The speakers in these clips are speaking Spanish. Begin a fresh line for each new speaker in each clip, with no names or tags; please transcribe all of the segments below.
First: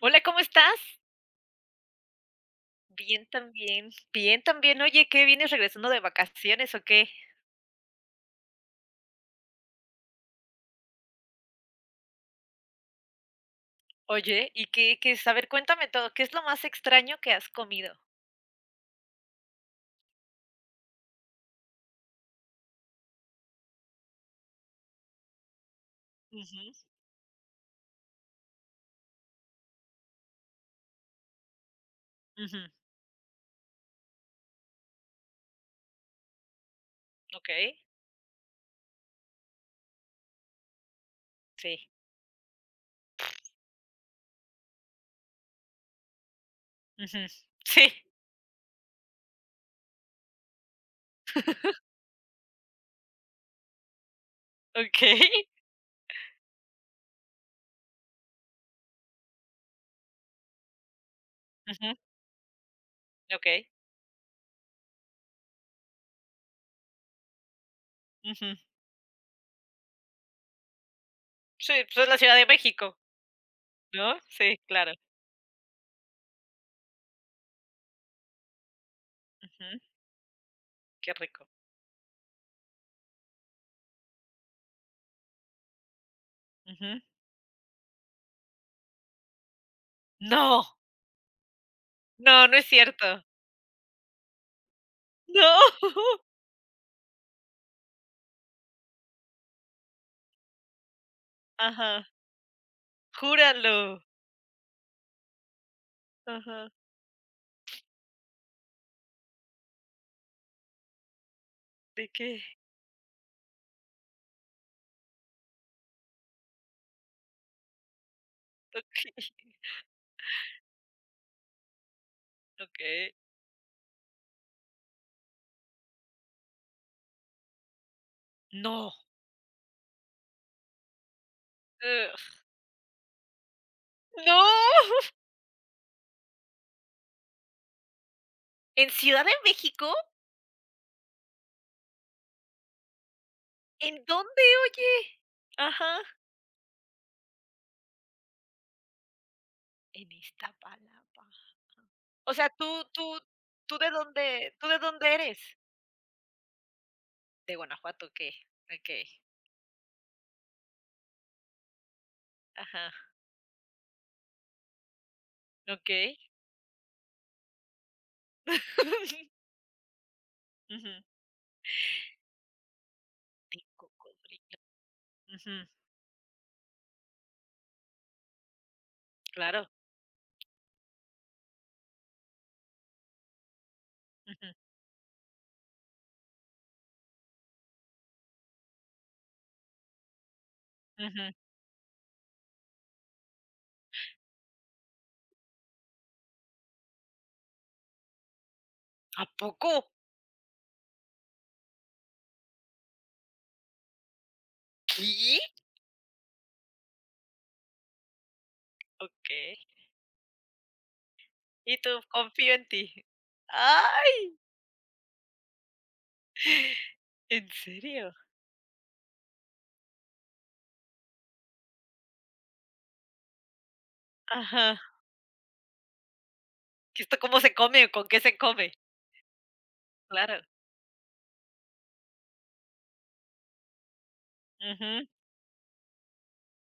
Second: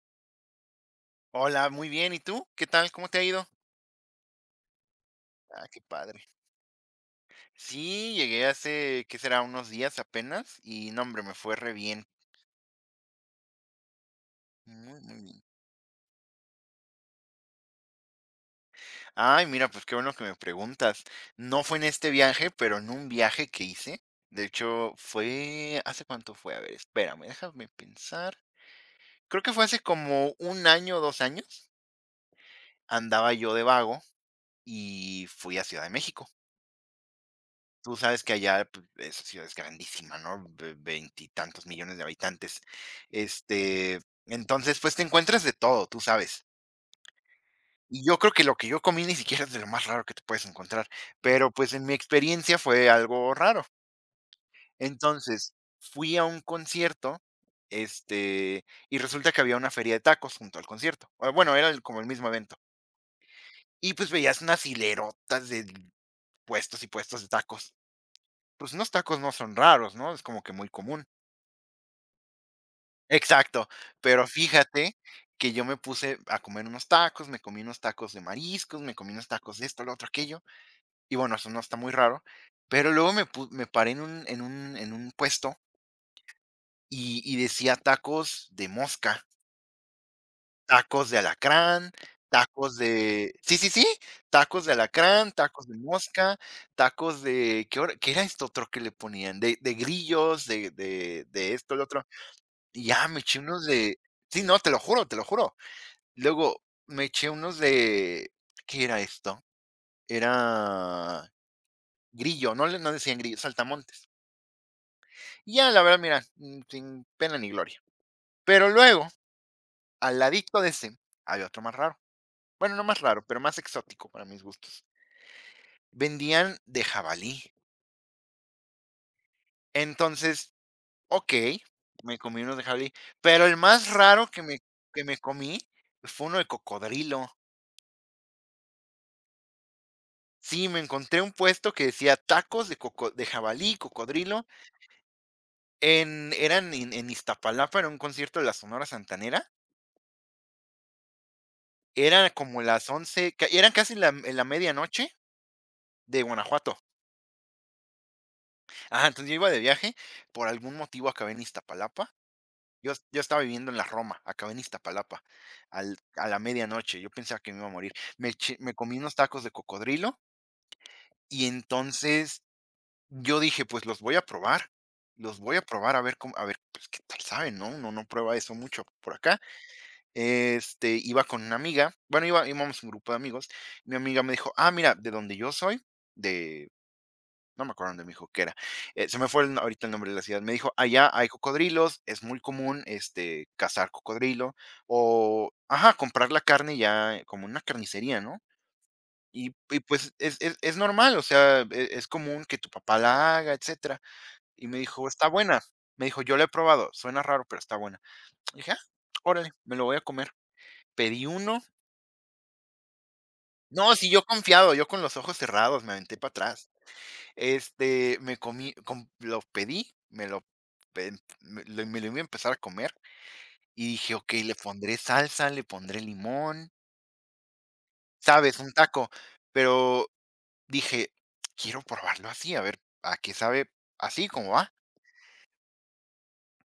Hola, ¿cómo estás?
Hola, muy bien. ¿Y tú? ¿Qué tal? ¿Cómo te ha
Bien
ido?
también, bien también. Oye, ¿qué vienes
Ah, qué
regresando de
padre.
vacaciones o qué?
Sí, llegué hace, ¿qué será? Unos días apenas y no, hombre, me fue re bien.
Oye, ¿y qué
Muy,
qué
muy
es? A
bien.
ver, cuéntame todo, ¿qué es lo más extraño que has comido?
Ay, mira, pues qué bueno que me preguntas. No fue en este viaje, pero en un viaje que hice. De hecho, ¿Hace cuánto fue? A ver,
Ujú,
espérame, déjame pensar. Creo que fue hace como un año o 2 años.
ujú,
Andaba yo de vago y fui a Ciudad de México.
okey,
Tú sabes que allá, pues, esa ciudad es grandísima, ¿no? Ve veintitantos
sí,
millones de habitantes. Este, entonces, pues, te encuentras de todo, tú sabes.
ujú, sí,
Y yo creo que lo que yo comí ni siquiera es de lo más raro que te puedes encontrar, pero, pues, en mi experiencia fue algo raro.
okey,
Entonces, fui a un concierto, este, y resulta que había una feria de tacos junto al concierto. Ah, bueno, era el
ujú,
como el mismo evento.
okey,
Y, pues, veías unas hilerotas de puestos y puestos de tacos.
ujú.
Pues, unos tacos no son raros, ¿no? Es como que muy común.
Sí, pues es la Ciudad de México,
Exacto,
¿no?
pero
Sí, claro.
fíjate que yo me puse a comer unos tacos, me comí unos tacos de mariscos, me comí unos tacos de
Ujú,
esto, lo otro, aquello,
qué
y bueno,
rico.
eso no está muy raro, pero luego me paré en un puesto
Ujú.
y decía tacos de mosca,
No,
tacos de alacrán,
no, no es
tacos
cierto.
de sí, sí, sí, tacos de alacrán,
No.
tacos de mosca, tacos de ¿qué era esto otro que le ponían? De grillos, de esto, lo otro,
Ajá,
y ya me eché unos
júralo.
de sí, no, te lo juro, te lo juro. Luego
Ajá,
me eché unos de ¿qué era esto? Era
¿de qué?
grillo, no decían grillo, saltamontes. Y ya, la verdad, mira, sin pena ni gloria. Pero luego,
Okey,
al ladito de ese, había otro más raro. Bueno, no más
okey.
raro, pero más exótico para mis gustos. Vendían de jabalí.
No.
Entonces, okey,
Eh.
me comí unos de jabalí, pero el más raro
No,
que me que me comí fue uno de cocodrilo.
¿en Ciudad de México?
Sí, me encontré un puesto que decía tacos de coco de jabalí,
¿En dónde,
cocodrilo.
oye? Ajá.
En eran en Iztapalapa, era un concierto de la Sonora Santanera,
En Iztapalapa.
era
O sea,
como
¿tú
las
tú
once ca eran casi la en la
tú de
medianoche.
dónde eres?
De Guanajuato.
De Guanajuato, okey, okey.
Ajá, entonces yo iba de viaje, por algún motivo acabé en Iztapalapa.
Ajá,
Yo estaba viviendo en la Roma, acabé en Iztapalapa
¿ok?
al a la medianoche, yo pensaba que me iba a morir. Me comí unos tacos de cocodrilo
Ujú.
y entonces yo
De
dije: "Pues los voy a
cocodrilo.
probar, los voy a
Ujú,
probar a ver cómo a ver, pues, qué tal saben", ¿no? Uno no prueba eso mucho por acá.
claro.
Iba con una amiga, bueno, iba íbamos un grupo de amigos. Mi amiga me
Ujú,
dijo: "Ah, mira, de donde yo soy, de", no me acuerdo dónde me dijo que era, se me fue el ahorita el nombre de la ciudad. Me dijo: "Allá hay
ujú.
cocodrilos, es muy común, cazar cocodrilo o, ajá, comprar la carne ya como en una carnicería, ¿no?
¿A
Y
poco?
y pues es normal, o sea, es común que tu papá la haga, etcétera". Y me dijo: "Está
¿Qué?
buena". Me dijo: "Yo la he probado, suena raro, pero está buena". Dije: "Ah,
¿Ok?
órale, me lo voy a comer". Pedí uno.
¿Y tú? Confío en ti.
No, sí, yo
¡Ay!
confiado, yo con los ojos cerrados me aventé para atrás.
¿En serio?
Me comí, com lo pedí, me lo pe me lo iba a empezar a comer y dije: "Okey, le
Ajá.
pondré salsa, le pondré limón",
¿Y esto cómo se come o con qué se
¿sabes?
come?
Un taco, pero
Claro.
dije: "Quiero probarlo así, a ver a qué sabe así como va".
Ujú,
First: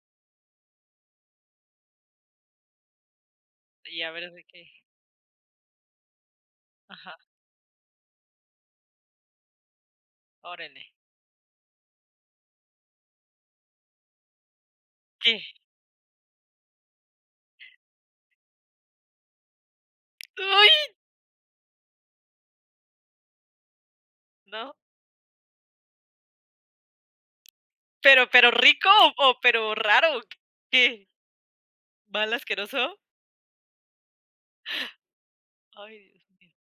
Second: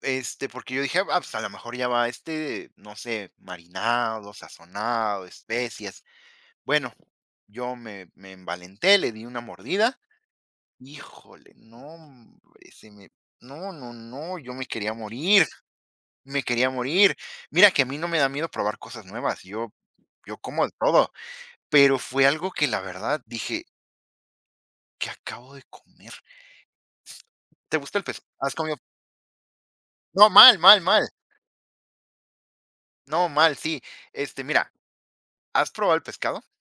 Porque yo dije: "Ah, pues a lo mejor ya va, no sé,
y a ver
marinado,
de qué.
sazonado, especias". Bueno,
Ajá,
yo me envalenté, le di una mordida.
órale.
Híjole, no, hombre, se me no, no, no, yo me quería
¿Qué?
morir, me quería morir. Mira que a mí no me da miedo probar cosas nuevas, yo como de
¡Uy!
todo, pero fue algo que la verdad dije:
No,
"¿Qué acabo de comer?". ¿Te gusta el pescado?
pero,
¿Has comido?
¿rico o pero raro?
No, mal, mal, mal.
¿Qué? ¿Mal asqueroso?
No, mal, sí. Mira, ¿has probado el
Ay, Dios
pescado?
mío.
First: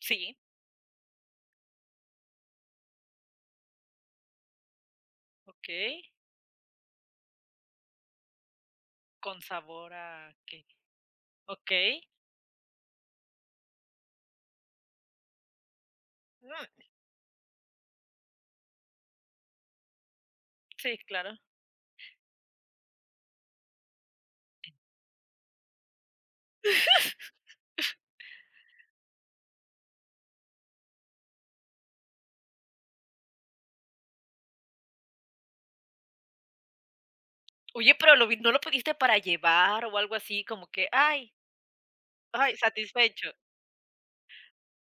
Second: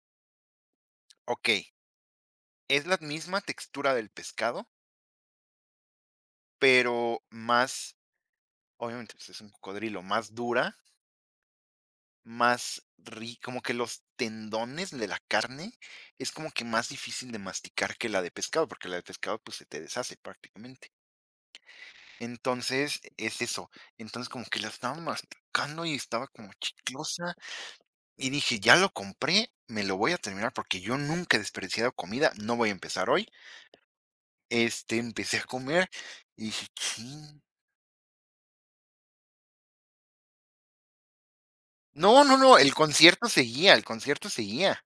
Sí,
Okey, es la misma textura del pescado,
okey.
pero más, obviamente, pues, es
¿Con
un
sabor
cocodrilo, más
a qué?
dura.
Okey.
Más ri Como que los tendones de la carne es como
Mm,
que más difícil de masticar que la de pescado, porque la de pescado, pues, se te deshace prácticamente.
sí, claro.
Entonces, es eso. Entonces, como que la estaba masticando y estaba como chiclosa, y dije: "Ya lo compré, me lo voy a terminar, porque yo nunca he desperdiciado comida, no voy a empezar hoy". Empecé a comer y dije: "Chin".
Oye, pero lo vi, ¿no lo pediste para llevar o algo así como que ay,
No, no,
ay,
no, el concierto
satisfecho?
seguía, el concierto seguía.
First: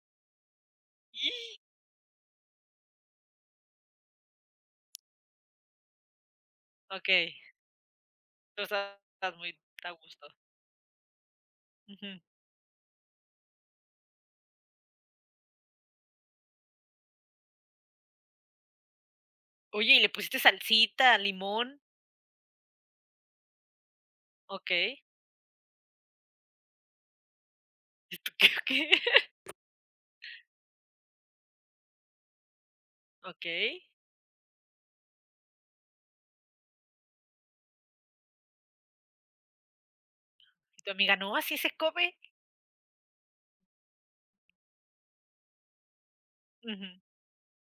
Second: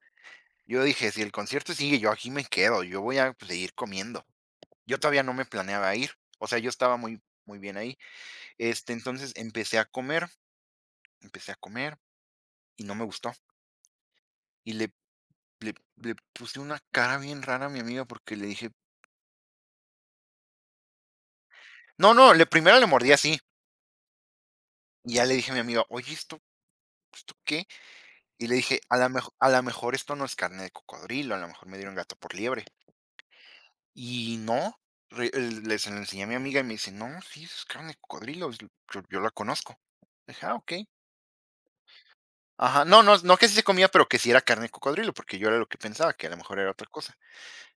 Yo dije: "Si el concierto sigue, yo aquí me quedo, yo voy a pues, seguir comiendo". Yo todavía no me planeaba ir, o sea, yo estaba muy,
Okey,
muy bien ahí.
tú
Entonces
estabas muy
empecé a
a gusto.
comer, empecé a comer
Ujú.
y no me gustó. Y le puse una cara bien rara a mi amiga porque le dije,
Oye, ¿y le pusiste salsita, limón?
no, no, le primero le mordí así.
Okey.
Y ya le dije a mi amiga, oye, ¿esto qué?
¿Esto qué
Y le
o
dije,
qué?
a lo mejor esto no es carne de cocodrilo, a lo mejor me dieron gato por liebre.
Okey.
Y no, re- el- le se lo enseñé a mi amiga y me dice, no, sí, es carne de cocodrilo, yo la conozco. Dije, ah, ok.
Y tu amiga: "No, así se come".
Ajá, no, no, no que sí se comía, pero que sí era carne de cocodrilo, porque yo era lo que pensaba, que a lo mejor era otra
Ujú.
cosa.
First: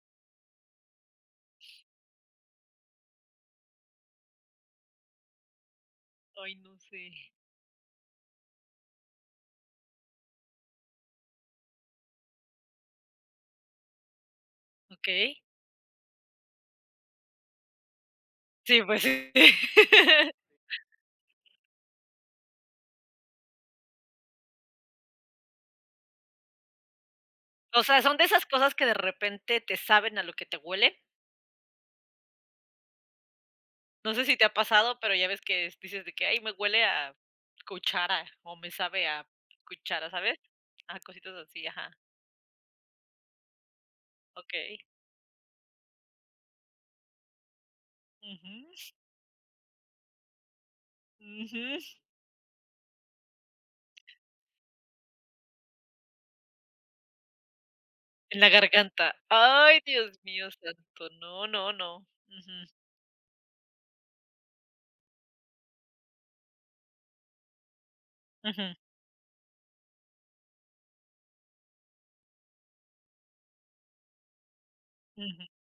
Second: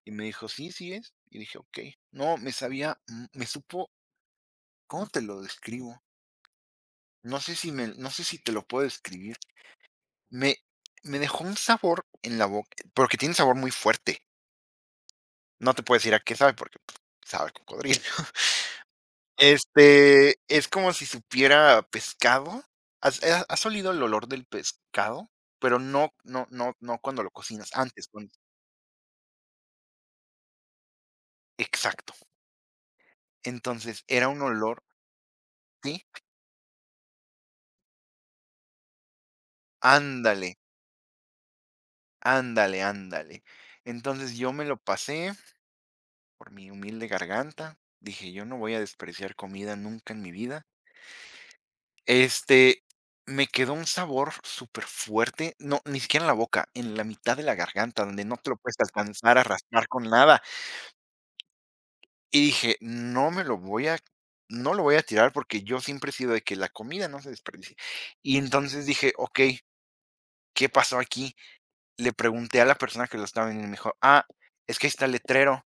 Y me dijo, sí, sí es. Y dije, ok. No, me supo, ¿cómo te lo describo?
Ay, no sé.
No sé si te lo puedo describir. Me, me dejó un sabor en la boca, porque tiene un sabor muy fuerte.
Okey.
No te puedo decir a qué sabe, porque pues, sabe a cocodrilo.
Sí, pues sí.
Es como si supiera pescado. ¿Has olido el olor del pescado? Pero no, no, no, no cuando lo cocinas,
O sea,
antes,
son de esas cosas que de repente te saben a lo que te huelen.
exacto. Entonces,
No sé
era
si
un
te ha
olor
pasado, pero ya ves que es-
sí,
dices de que: "Ay, me huele a cuchara" o "me sabe a cuchara", ¿sabes?
ándale,
A cositas así, ajá.
ándale, ándale. Entonces, yo me lo
Okey.
pasé por mi humilde garganta, dije: "Yo no voy a
Ujú,
despreciar comida nunca en mi vida".
ujú.
Este, Me quedó un sabor súper fuerte, no, ni siquiera en la boca, en la mitad de la garganta, donde no
En la
te lo puedes
garganta.
alcanzar a
Ay,
raspar con
Dios
nada.
mío santo. No, no, no.
Y
Ujú,
dije: "No me lo voy a no lo voy a tirar", porque yo siempre he sido de que la comida no se desperdicie. Y
ujú,
entonces dije: "Okey, ¿qué pasó aquí?". Le pregunté a la persona que lo estaba vendiendo y me dijo: "Ah, es que ahí está el
ujú.
letrero".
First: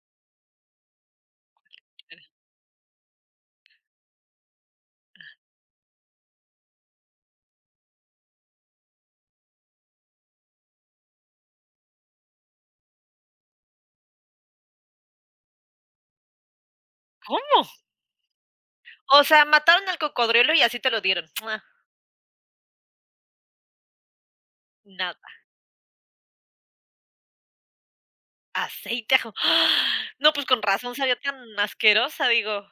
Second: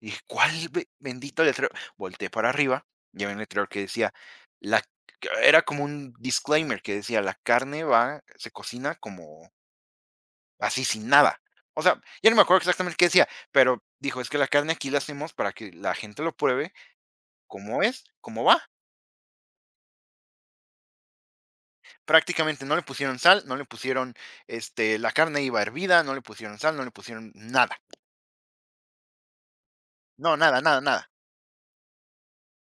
Y dije: "¿Cuál be bendito letrero?". Volteé para arriba y había un letrero que decía: "La", que era como un disclaimer que decía: "La carne va se cocina como así sin nada". O sea, ya no me acuerdo exactamente qué decía, pero dijo: "Es que la carne aquí la hacemos para que la gente lo pruebe
¿Cómo?
como es, como va".
O sea, mataron al cocodrilo y así te lo dieron. Mua,
Prácticamente no le pusieron sal, no le pusieron, la
nada.
carne iba hervida, no le pusieron sal, no le pusieron nada.
Aceite, ajo. ¡Ah! No,
No,
pues
nada,
con
nada,
razón
nada.
sabía tan asquerosa, digo,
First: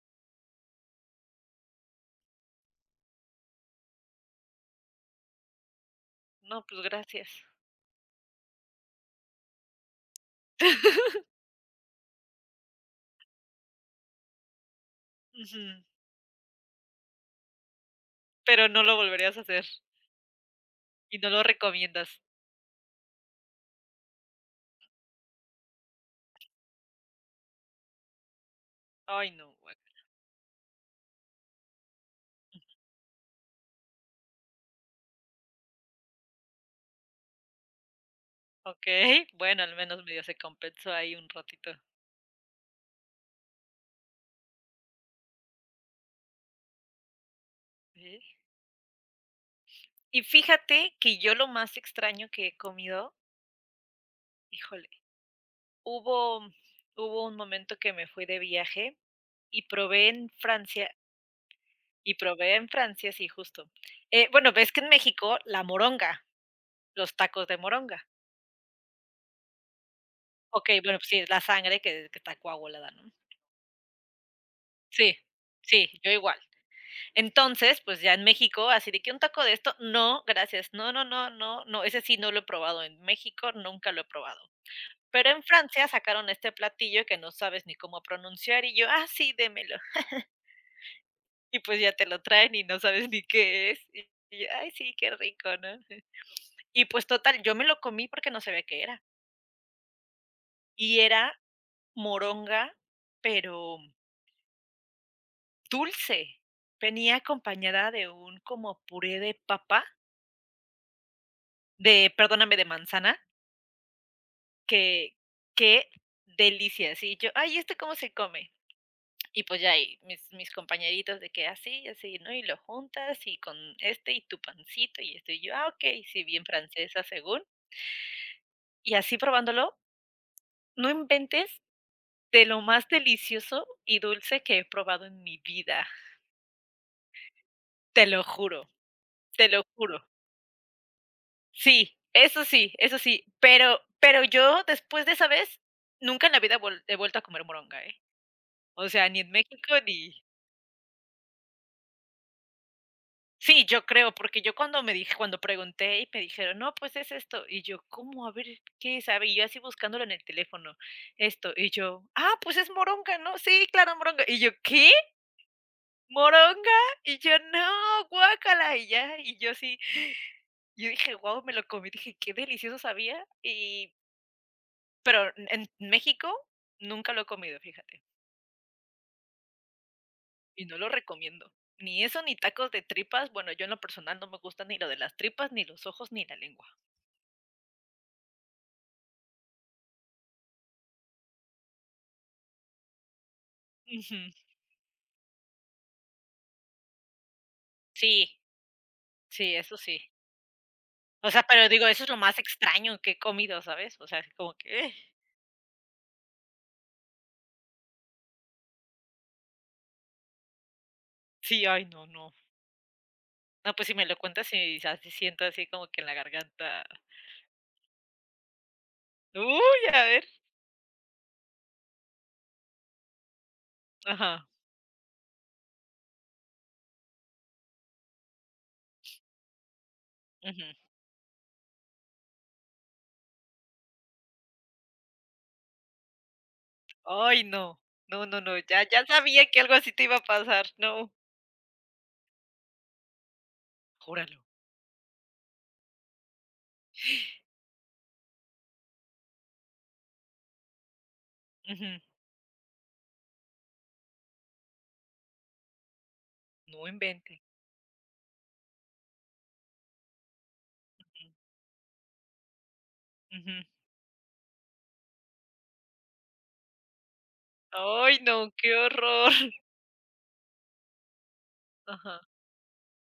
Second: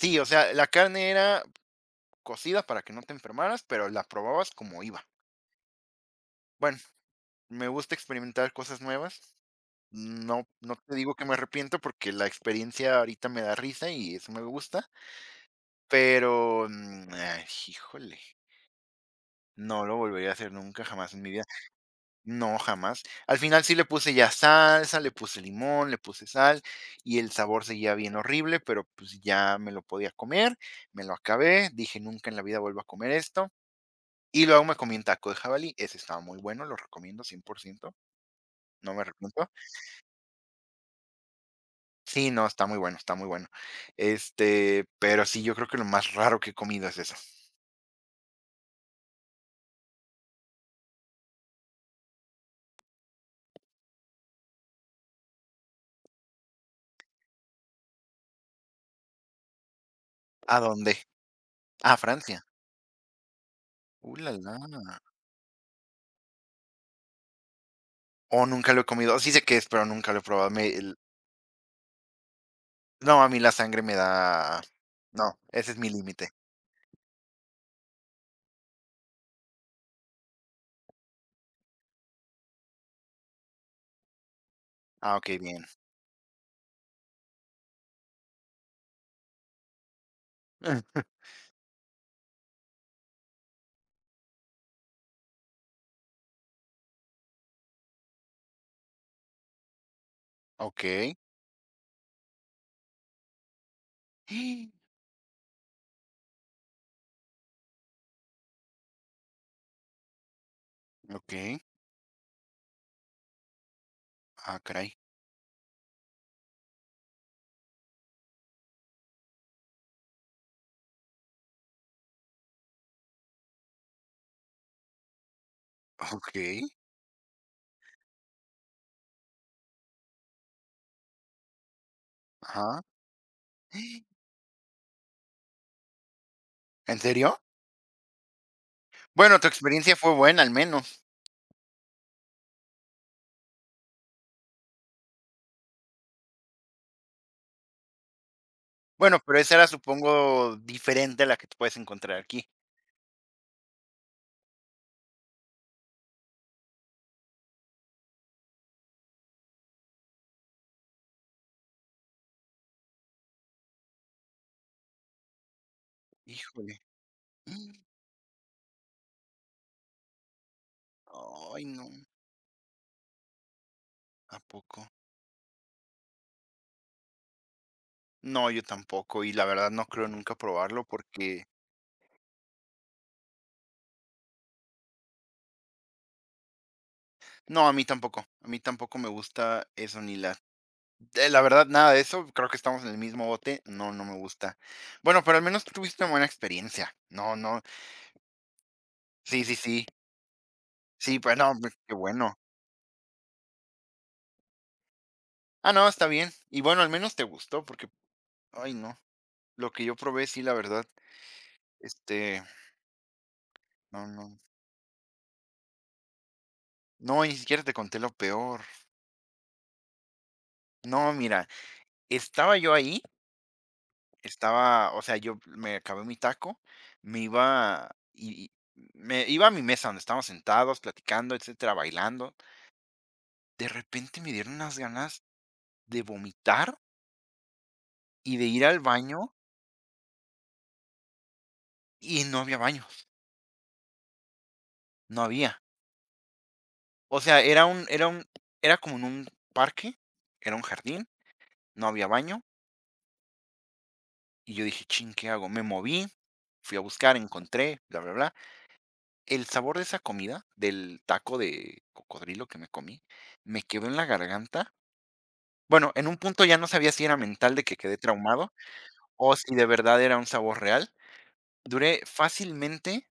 Sí, o sea, la carne era cocida para que no te enfermaras, pero la probabas como iba.
no,
Bueno,
pues gracias.
me gusta experimentar cosas nuevas. No, no te digo que me arrepiento porque la experiencia ahorita me da risa y eso me gusta,
Ujú,
pero, ay, híjole,
pero no lo volverías a hacer
no lo volvería a hacer nunca, jamás
y
en mi
no lo
vida.
recomiendas.
No, jamás. Al final sí le puse ya salsa, le puse limón, le puse sal y el sabor seguía bien horrible, pero pues
Ay, no,
ya me
bueno.
lo podía comer, me lo acabé, dije nunca en la vida vuelvo a comer esto. Y luego me comí un taco de jabalí, ese estaba muy bueno, lo recomiendo 100%. No me
Okey,
arrepiento.
bueno, al menos medio se compensó ahí un ratito.
Sí, no, está muy bueno, está muy bueno. Pero sí, yo creo que lo más raro que he comido es eso.
Sí. Y fíjate que yo lo más extraño que he comido, híjole, hubo hubo un momento que me fui de viaje y probé en
¿A
Francia
dónde? A
y
Francia.
probé en Francia, sí, justo.
La
Bueno,
la.
ves que en México la moronga, los tacos de moronga.
Oh, nunca lo he comido. Sí sé qué es, pero nunca lo he probado. Me
Okey,
el
bueno, pues sí, es la sangre que está coagulada, ¿no?
No, a mí la sangre me da
Sí,
no, ese es mi
sí, yo
límite.
igual. Entonces, pues, ya en México, así de que un taco de esto, no, gracias. No, no, no, no, no, ese sí no lo he probado en México, nunca lo he probado.
Ah,
Pero
okey,
en
bien.
Francia sacaron este platillo que no sabes ni cómo pronunciar, y yo: "Ah, sí, démelo". Y, pues, ya te lo traen y no sabes ni qué es, y yo: "Ay, sí, qué rico", ¿no? Y, pues, total, yo me lo comí porque no sabía qué era, y
Okey.
era moronga, pero dulce, venía acompañada de un como puré de papa,
Okey.
de, perdóname, de manzana,
Ah, caray.
que qué delicia, sí, yo: "Ay, ¿esto cómo se come?". Y, pues, ya ahí mis compañeritos de que así así, ¿no? Y lo juntas y con este y tu pancito y esto, y yo: "Ah, okey", sí, bien
Okey.
francesa según. Y así probándolo, no inventes, de lo
Ajá.
más delicioso y dulce que he probado en mi vida,
¿En serio?
te lo juro,
Bueno,
te
tu
lo
experiencia
juro.
fue buena, al menos.
Sí, eso sí, eso sí, pero yo después de esa vez, nunca en la vida vol he vuelto a comer moronga, ¿eh? O sea, ni
Bueno,
en
pero esa era,
México ni
supongo, diferente a la que te puedes encontrar aquí.
sí, yo creo, porque yo cuando me dije cuando pregunté y me dijeron: "No, pues es esto", y yo: "¿Cómo? A ver, ¿qué sabe?". Y yo así buscándolo en el teléfono, esto, y yo: "Ah, pues es moronga, ¿no? Sí, claro, moronga". Y yo: "¿Qué? ¿Moronga?".
Híjole.
Y yo: "No, guácala", y ya, y yo así, yo dije: "Guau", me lo
Ay, no.
comí, dije: "Qué delicioso sabía", y
¿A poco?
pero en México nunca lo he comido, fíjate,
No, yo tampoco, y la verdad no creo nunca
y no
probarlo
lo
porque
recomiendo. Ni eso, ni tacos de tripas. Bueno, yo en lo personal no me gusta ni lo de las tripas, ni los ojos, ni la lengua.
no, a mí tampoco me gusta eso ni la verdad, nada de eso, creo que estamos en el mismo bote, no, no me
Ujú.
gusta. Bueno, pero al menos tuviste una buena experiencia. No, no,
Sí,
sí, sí,
sí, eso
sí,
sí.
sí,
O
pues
sea,
no,
pero
pues,
digo,
qué
eso es lo
bueno.
más extraño que he comido, ¿sabes? O sea, es como que,
Ah, no, está bien. Y bueno, al menos te gustó porque, ay, no, lo que yo probé, sí, la verdad,
sí, ay, no, no.
este,
No, pues si
no,
me lo
no.
cuentas y así siento así como que en la garganta.
No, ni siquiera te conté lo peor.
Uy, a ver.
No, mira, estaba yo ahí,
Ajá.
o sea, yo me acabé mi taco, me iba y, y me iba a mi mesa donde estábamos
Ujú.
sentados, platicando, etcétera, bailando. De repente me dieron unas ganas de vomitar
Ay, no. No,
y
no,
de
no.
ir al
Ya, ya
baño
sabía que algo así te iba a pasar. No.
y no había baños,
Júralo.
no había. O sea, era como en un parque, era un jardín, no
Ujú.
había baño y yo dije, chin, ¿qué hago? Me moví, fui a
No
buscar,
inventes.
encontré, bla, bla, bla. El sabor de esa comida, del taco de cocodrilo que me comí, me
Ujú.
quedó en la garganta. Bueno, en un punto ya no sabía si era mental de que quedé
Ay, no,
traumado,
qué horror.
o si de verdad era un sabor real. Duré
Ajá.
fácilmente,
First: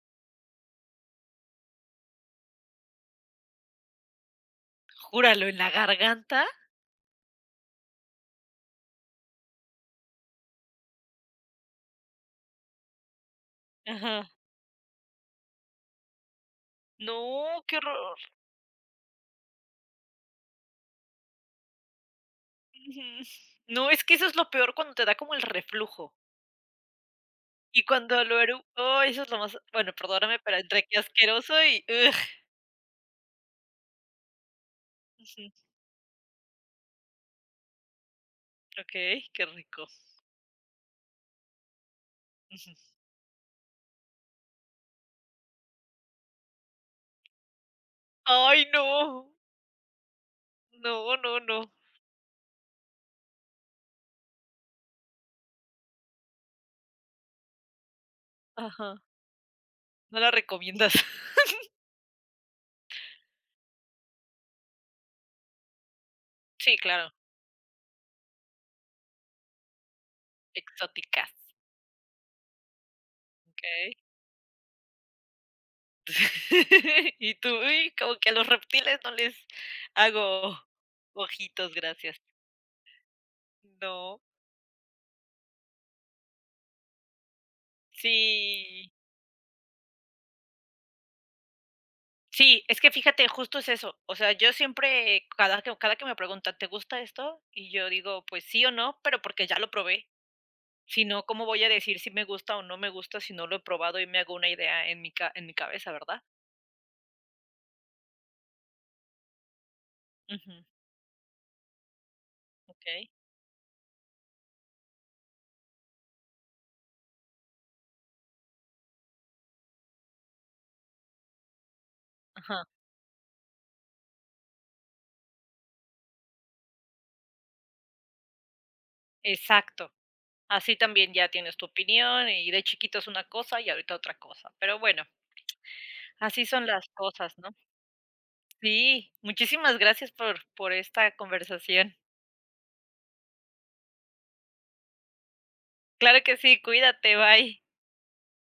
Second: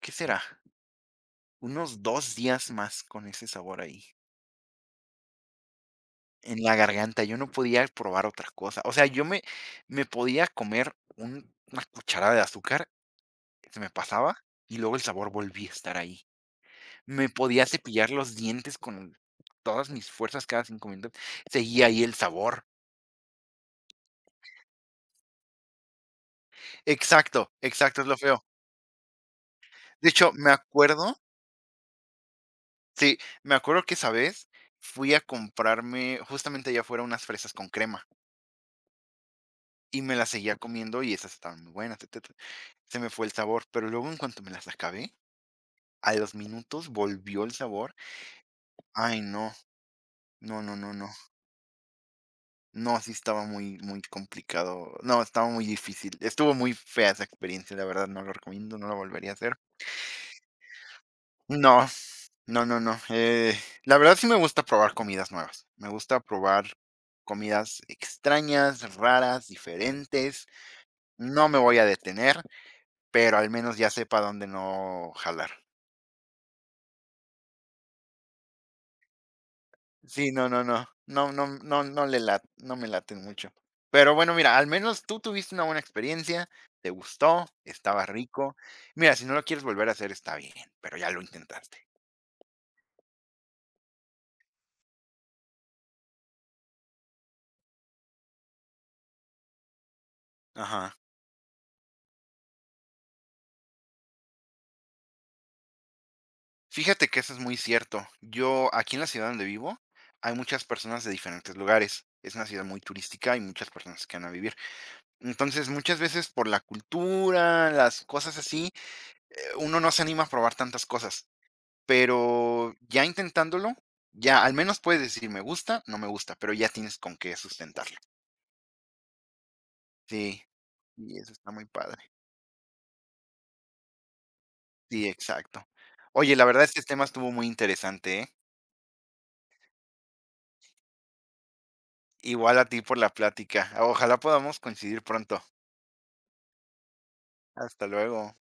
¿qué será? Unos 2 días más con ese sabor ahí,
¿Júralo, en la garganta?
en la garganta. Yo no podía probar otra cosa. O sea, yo me podía comer un una cucharada de azúcar, se me
Ajá.
pasaba, y luego el sabor volvía a estar ahí. Me
No,
podía
qué
cepillar
horror.
los dientes con todas mis fuerzas cada 5 minutos, seguía ahí el sabor.
Ujú. No, es que eso es lo peor cuando te da como el reflujo.
Exacto,
Y
exacto, es lo
cuando lo
feo.
eru ay, eso es lo más bueno,
De hecho,
perdóname,
me
pero entre que
acuerdo,
asqueroso y ugh.
sí, me acuerdo que esa vez fui a
Ujú.
comprarme justamente allá afuera unas fresas con crema
Okey, qué rico.
y me las seguía comiendo y esas estaban muy buenas, etcétera.
Ujú.
Se me fue el sabor, pero luego en cuanto me las acabé, a los minutos volvió el sabor.
Ay,
Ay,
no.
no, no, no, no, no.
No, no, no.
No, sí estaba muy, muy complicado. No, estaba muy difícil. Estuvo muy fea esa experiencia, la verdad, no lo recomiendo, no
Ajá.
lo volvería a hacer.
No la recomiendas.
No, no, no, no. La verdad sí me gusta probar comidas nuevas. Me gusta probar
Sí, claro,
comidas extrañas, raras, diferentes.
exóticas.
No me voy a detener, pero al menos ya
Okey.
sepa dónde no jalar.
Y tú: "Uy, como que a los reptiles no les
Sí, no,
hago
no, no, no, no,
ojitos,
no, no
gracias".
le lat, no me laten mucho. Pero
No,
bueno, mira, al menos tú tuviste una buena experiencia, te gustó, estaba rico.
sí,
Mira, si no lo quieres volver a hacer, está bien, pero ya lo intentaste.
sí, es que fíjate, justo es eso. O sea, yo siempre, cada que me preguntan: "¿Te gusta esto?", y yo digo: "Pues sí o no", pero porque ya lo probé.
Ajá.
Si no, ¿cómo voy a decir si me gusta o no me gusta si no lo he probado y me hago una idea en mi ca en mi cabeza, verdad?
Fíjate que eso es muy cierto. Yo, aquí en la ciudad donde vivo, hay
Ujú,
muchas personas de diferentes lugares. Es una ciudad muy
okey.
turística y muchas personas que van a vivir. Entonces, muchas veces por la cultura, las cosas así, uno no se anima a probar tantas cosas.
Ajá,
Pero ya intentándolo, ya al menos puedes decir: "Me gusta, no me gusta", pero ya tienes con qué sustentarlo.
exacto.
Sí,
Así también
y
ya
eso está
tienes
muy
tu
padre.
opinión, y de chiquito es una cosa, y ahorita otra cosa. Pero bueno.
Sí, exacto. Oye, la
Así
verdad
son
este
las
tema estuvo
cosas,
muy
¿no?
interesante, ¿eh?
Sí, muchísimas gracias por esta conversación.
Igual a ti por la plática. Ojalá podamos coincidir pronto.
Claro que sí, cuídate, bye.
Hasta luego.